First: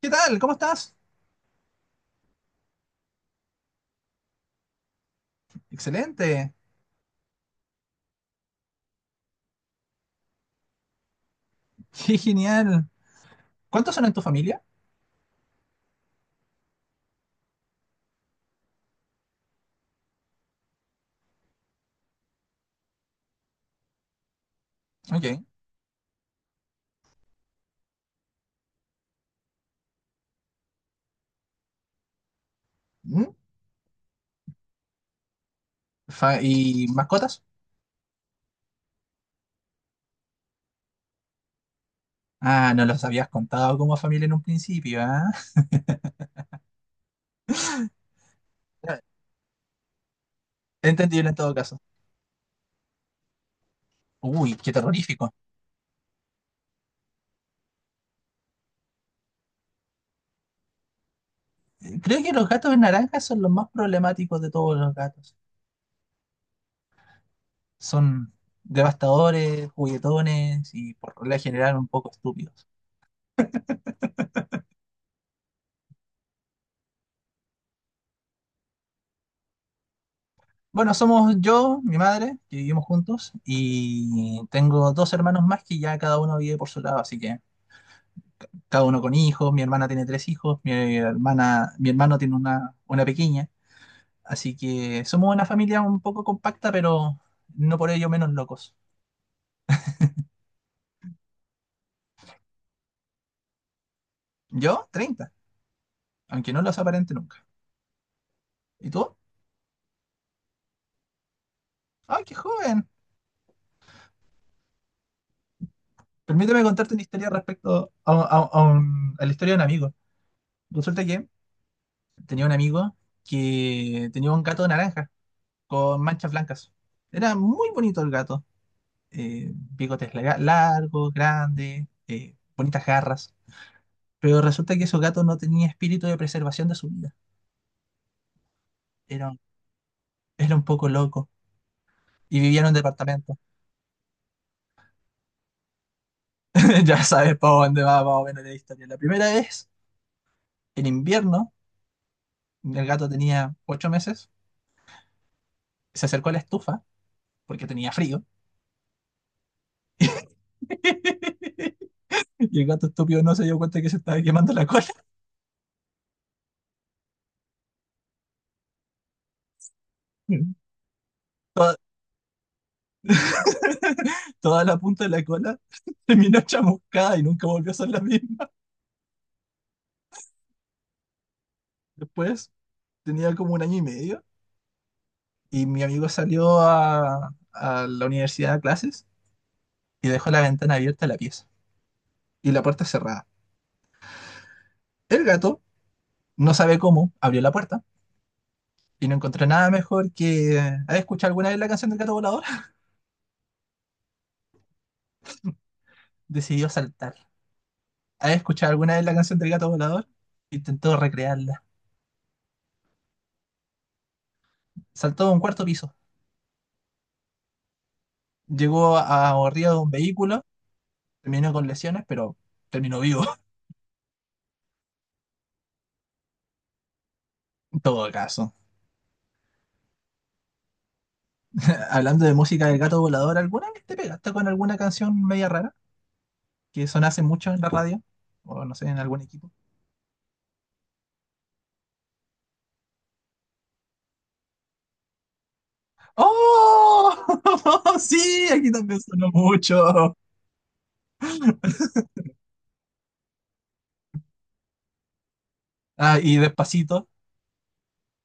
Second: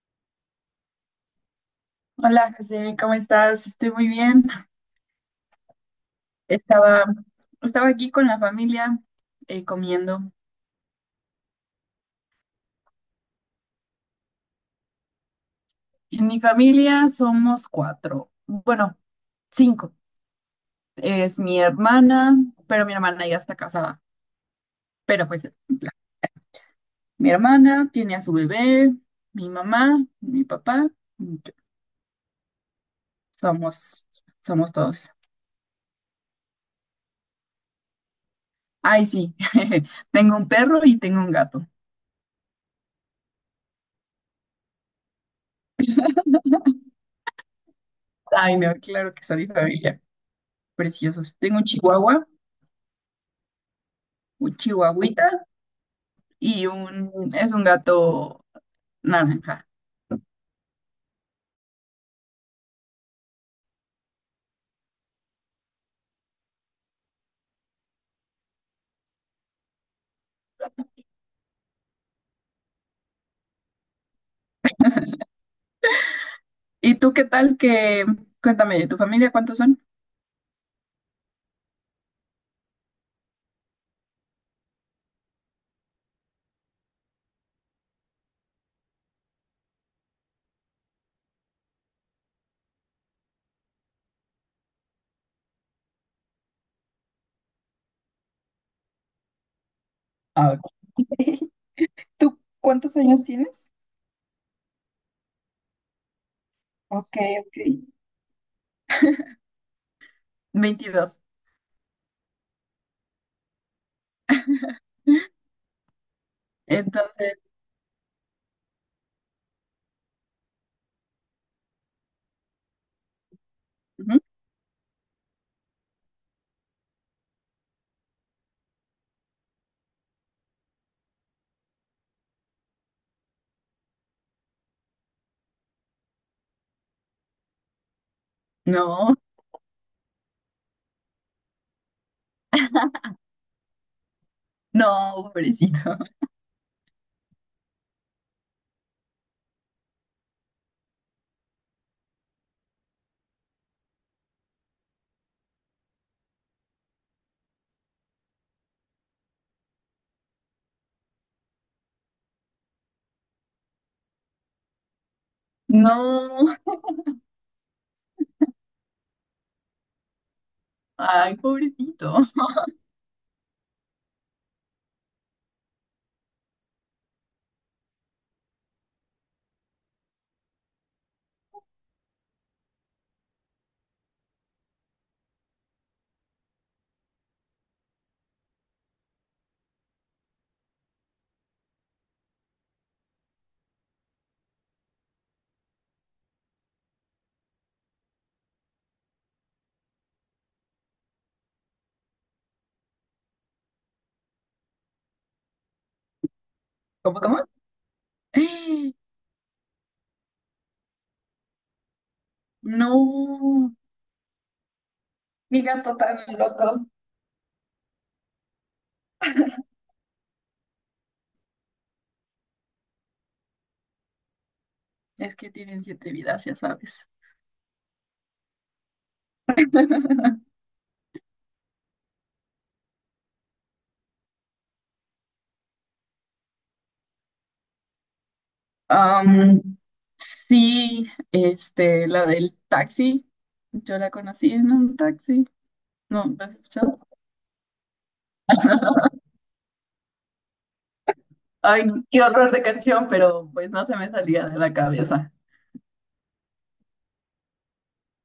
¿Qué tal? ¿Cómo estás? Hola, José, ¿cómo estás? Estoy muy bien. Excelente. Estaba, estaba aquí con la familia comiendo. Qué genial. ¿Cuántos son en tu familia? En mi familia somos cuatro, bueno, cinco. Es mi hermana, pero mi hermana ya está casada. Pero Ok. pues es mi hermana tiene a su bebé, mi mamá, mi papá, y yo. ¿Mm? Somos, somos todos. ¿Y mascotas? Ay, sí, tengo un perro y tengo un gato. Ah, no los habías contado como familia en un principio, ¿ah? Ay, no, claro que son mi familia. Entendible en Preciosos. todo Tengo un caso. chihuahua, un Uy, qué chihuahuita. terrorífico. Y es un gato naranja. Creo que los gatos naranjas son los más problemáticos de todos los gatos. Son devastadores, juguetones y por regla general un poco estúpidos. ¿Y tú qué cuéntame, de tu familia cuántos son? Bueno, somos yo, mi madre, que vivimos juntos, y tengo dos hermanos más que ya cada uno vive por su lado, así que cada uno con hijos, mi hermana tiene tres hijos, mi hermana, mi hermano tiene una pequeña, así que somos una familia un poco compacta, pero no por ello menos locos. Ah, ok. ¿Tú cuántos años tienes? Yo, treinta, aunque no los aparente Ok, nunca. ok. ¿Y tú? 22. ¡Ay, qué joven! Permíteme contarte una historia Entonces, respecto a la historia de un amigo. Resulta que tenía un amigo que ujú. tenía un gato naranja con manchas blancas. Era muy bonito el gato. Largos, grandes, bonitas garras. Pero resulta que esos gatos no tenían espíritu de preservación de su vida. No, Era, un- Era un poco loco. Y vivía en un departamento. no, pobrecito. Ya sabes para dónde va más o menos la historia. La primera vez, en invierno, el gato tenía ocho meses, se acercó a la estufa porque tenía frío. Y el gato estúpido no se dio cuenta que se estaba quemando la cola. No, ay, Toda, pobrecito. Toda la punta de la cola terminó chamuscada y nunca volvió a ser la misma. Después tenía como un año y medio. Y mi amigo salió a la universidad a clases y dejó la ventana abierta de la pieza y la puerta cerrada. El gato, no sabe cómo, abrió la puerta y no encontró nada mejor que... ¿Has escuchado alguna vez la canción del gato volador? Decidió saltar. ¿Cómo, cómo? ¿Has escuchado alguna vez la canción del gato volador? Intentó recrearla. No, Saltó de un cuarto mi piso. gato tan loco. Llegó a arriba de un vehículo, terminó con lesiones, pero terminó vivo, Es que tienen siete vidas, ya sabes. en todo caso. Hablando de música del gato volador, ¿alguna vez te pegaste con alguna canción media rara? Que son mucho en la radio, o no sé, en algún equipo. Am, sí, la del taxi. Yo la conocí en un taxi. No, ¿la has escuchado? ¡Oh! Sí, aquí también sonó mucho. Ay, no, qué horror de canción, pero pues no se me salía de la cabeza. Ah, y Despacito,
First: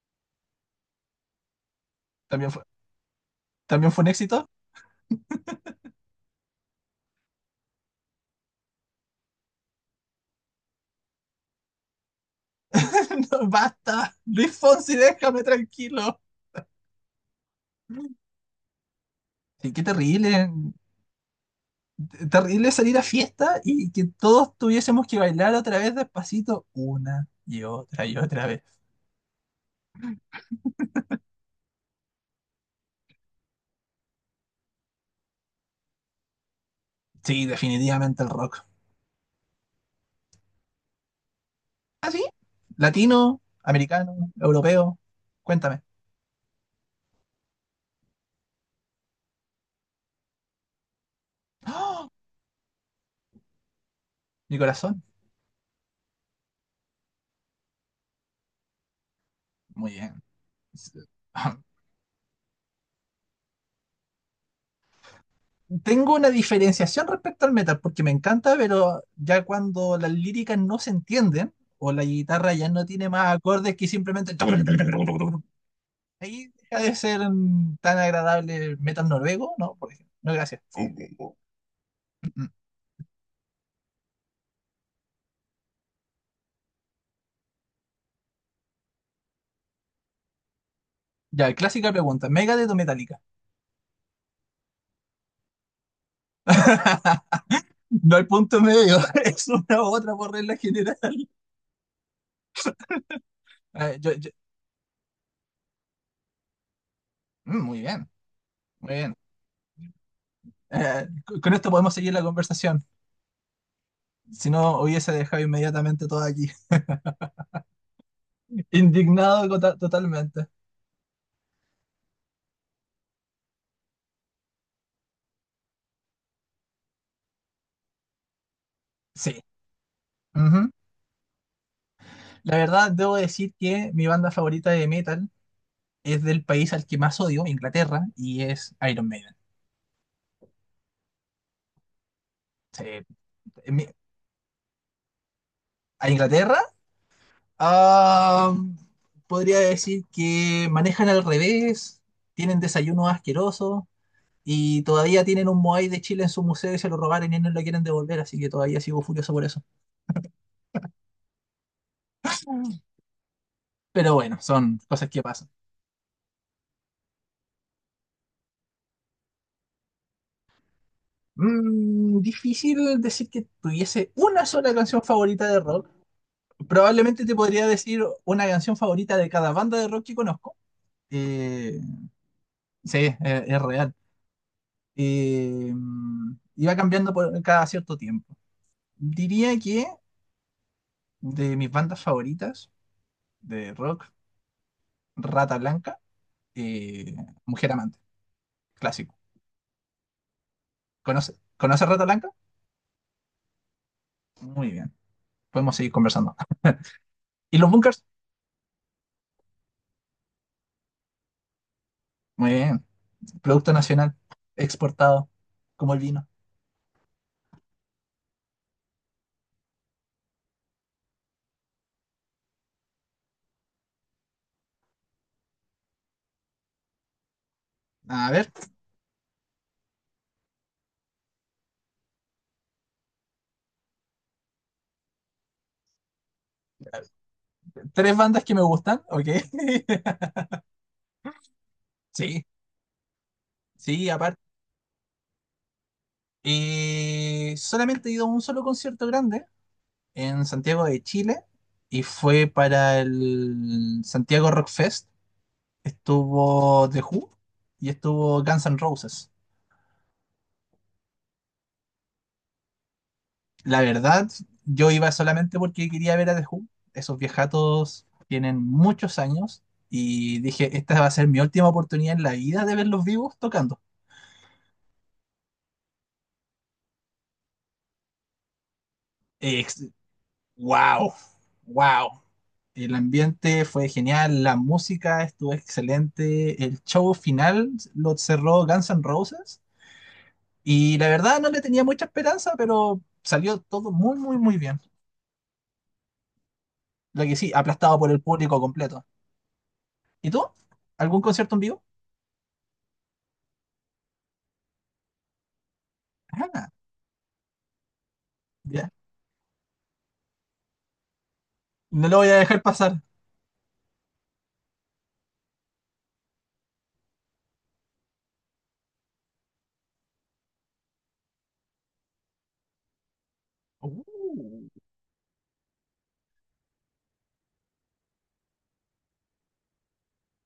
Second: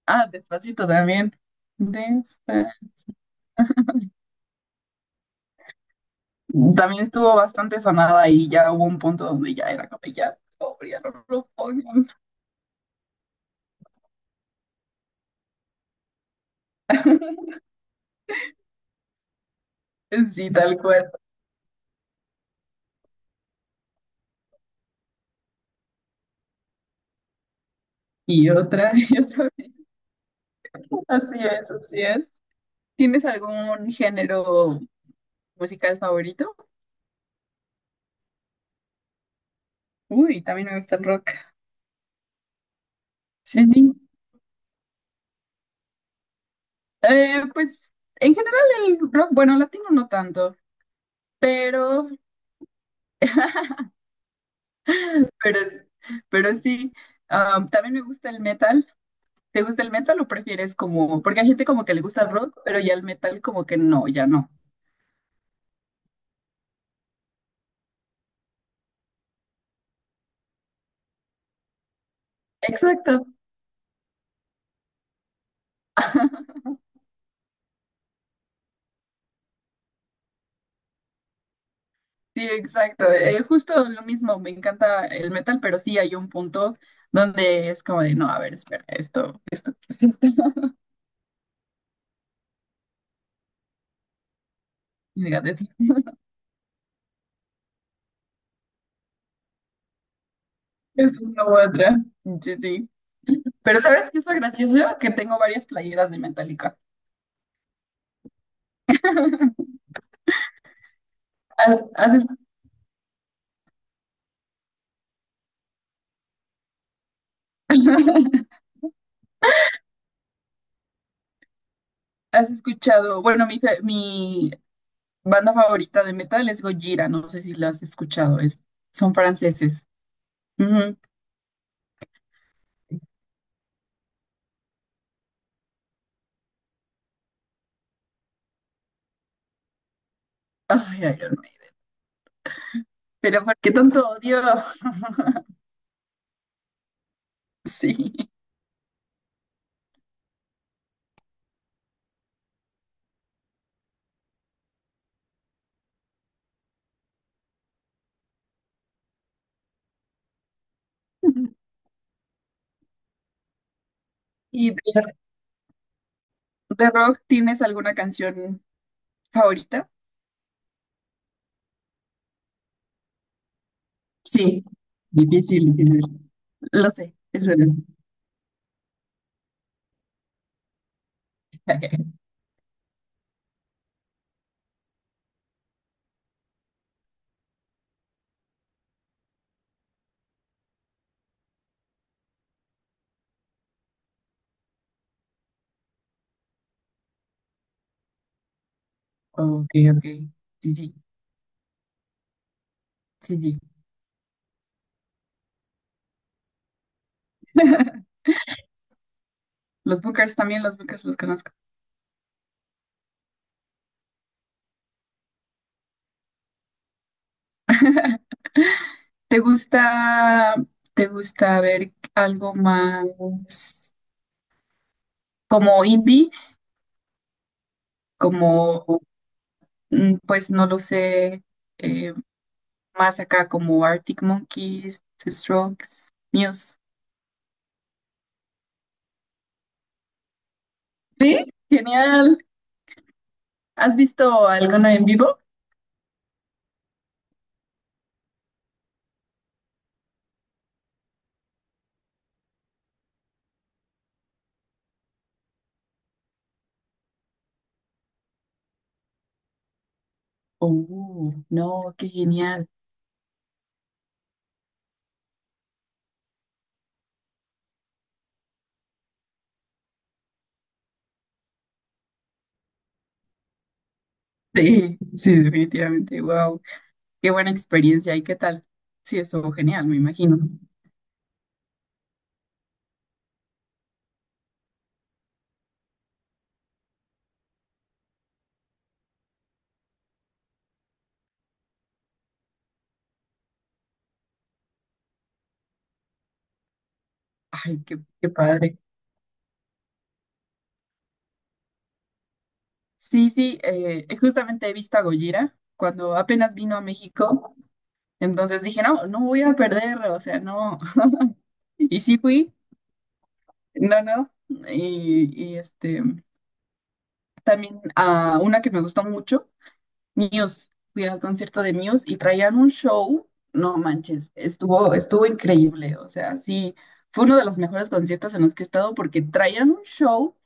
Ah, Despacito también. también fue, Despa- también fue un éxito. También estuvo bastante sonada y ya hubo un punto donde ya era como ya, por favor, ya no lo pongan. No, basta, Luis Fonsi, déjame tranquilo. Sí, qué terrible, Sí, tal cual. Terrible salir a fiesta y que todos tuviésemos que bailar otra vez Despacito, una y otra Y vez. otra, y otra. Así es, así es. ¿Tienes algún género musical favorito? Sí, definitivamente el rock. Uy, también me gusta el rock. ¿Ah, sí? Latino, Sí, sí. americano, europeo, cuéntame. Pues en general el rock, bueno, latino no tanto, pero, ¡Oh! Mi corazón. pero, pero sí. Am, también me gusta el metal. ¿Te gusta el Muy metal bien. o prefieres como, porque hay gente como que le gusta el rock, pero ya el metal como que no, ya no. Tengo una diferenciación respecto al metal, porque me encanta, pero ya cuando las líricas no se entienden, o la guitarra ya no tiene Exacto. más acordes que simplemente... Ahí deja de ser tan agradable el metal noruego, ¿no? Por ejemplo. No, gracias. Sí, exacto. Justo lo mismo, me encanta el metal, pero sí hay un punto donde es como de, no, a ver, espera, esto. Ya, clásica pregunta. ¿Megadeth o Metallica? No hay punto medio. Es una u otra por regla general. Es una u otra. Sí, sí. Pero Eh, ¿sabes yo- qué es yo- lo gracioso? Que tengo varias playeras de Metallica. Muy bien, muy bien. Eh, con esto ¿Has, podemos seguir has la es- conversación. Si no, hubiese dejado inmediatamente todo aquí. Indignado totalmente. ¿has escuchado? Bueno, mi banda favorita de metal es Gojira, no sé si la has escuchado, es, son Sí. franceses. Ujú. Ujú. La verdad, debo decir que mi banda favorita de metal es del país al que más odio, Inglaterra, y es Iron Maiden. Ay, Iron Maiden. Sí. Pero ¿por qué Mi- tanto odio? ¿A Inglaterra? Sí. Ah, podría decir que manejan al revés, tienen desayunos asquerosos y todavía tienen un Moai de Chile en su museo y se lo robaron y no lo quieren devolver, así que todavía sigo furioso por eso. Pero bueno, ¿Y son cosas que pasan. de rock tienes alguna canción favorita? Mm, difícil decir que tuviese una Sí. sola canción favorita de Difícil, rock. difícil. Lo sé, Probablemente te eso podría no. decir una canción favorita de cada banda de rock que conozco. Eh, sí, es real. Y va cambiando por cada cierto tiempo. Diría que de mis bandas favoritas de rock, Rata Blanca, eh, Mujer Amante, clásico. Ok, ok. Sí, sí, ¿Conoce Rata Blanca? sí, sí. Muy bien. Podemos seguir conversando. ¿Y los Bunkers? Los Bookers también, los Bookers los conozco. Muy bien. Producto nacional exportado, como el vino. ¿Te gusta, te gusta ver algo más como indie, A ver, como, mm, pues no lo sé, eh, más acá como Arctic Monkeys, The Strokes, Muse? tres bandas que me gustan, ok. Sí, genial. Sí, ¿Has sí, aparte. visto alguno en vivo? Solamente he ido a un solo concierto grande en Santiago de Chile y fue para el Santiago Rock Fest. Estuvo The Who y estuvo Guns N' Roses. Oh, no, qué genial. La verdad, yo iba solamente porque quería ver a The Who. Esos viejatos tienen muchos años y dije, esta va a ser mi última oportunidad en la vida de verlos vivos tocando. Sí, sí, definitivamente. Wow, qué buena experiencia. ¿Y qué tal? Sí, estuvo Ex- genial, me imagino. wow, wow. El ambiente fue genial, la música estuvo excelente, el show final lo cerró Guns N' Roses y la verdad no le tenía mucha esperanza, pero salió todo muy, muy, muy bien. Lo que sí, Ay, qué, aplastado por el qué público padre. completo. ¿Y tú? ¿Algún concierto en vivo? Sí, sí, justamente he visto a Gojira cuando apenas Ah, vino a México, entonces dije, ya. no, no voy a perder, o sea, no. Y No lo sí voy a fui, dejar pasar. no, no. Y, este, también a una que me gustó mucho, Muse. Fui al concierto de Muse y traían un show, no manches, Uh, estuvo increíble, o sea, sí, fue uno de los mejores conciertos en los que he estado porque traían un show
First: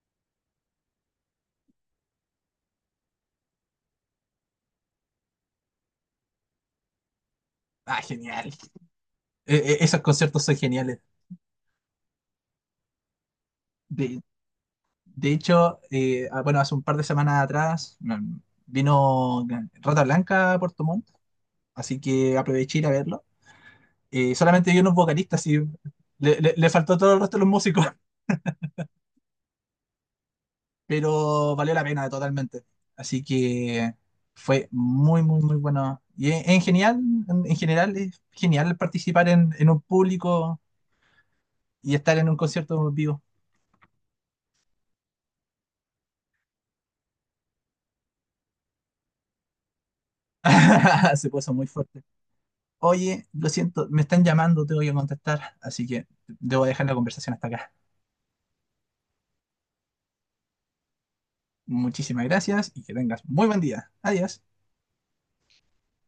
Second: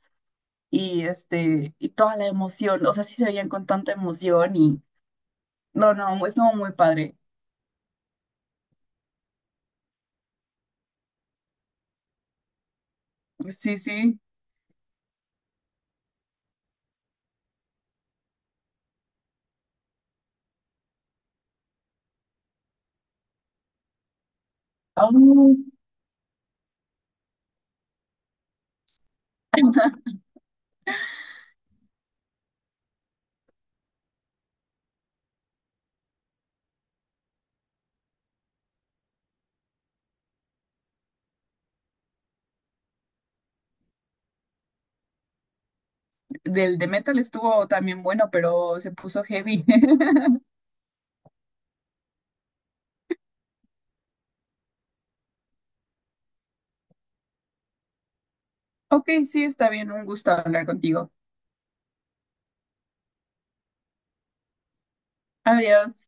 y este, y toda la emoción, o sea, sí se veían con tanta emoción y no, no, estuvo muy padre. Ah, genial. Esos conciertos son geniales. Sí, sí. De, de hecho, bueno, hace un par de semanas atrás, vino Rata Blanca a Puerto Montt, así que aproveché ir a verlo. Solamente vi unos Ah, vocalistas no. y le faltó todo el resto de los músicos, pero valió la pena totalmente. Así que fue muy, muy, muy bueno. Y en general es genial participar en un público y estar en un concierto vivo. Del de metal estuvo también bueno, pero se puso heavy. Se puso muy fuerte. Oye, lo siento, me están llamando, tengo que contestar, así que debo dejar la conversación hasta acá. Ok, sí, está bien. Un gusto hablar contigo. Muchísimas gracias y que tengas muy buen día. Adiós. Adiós.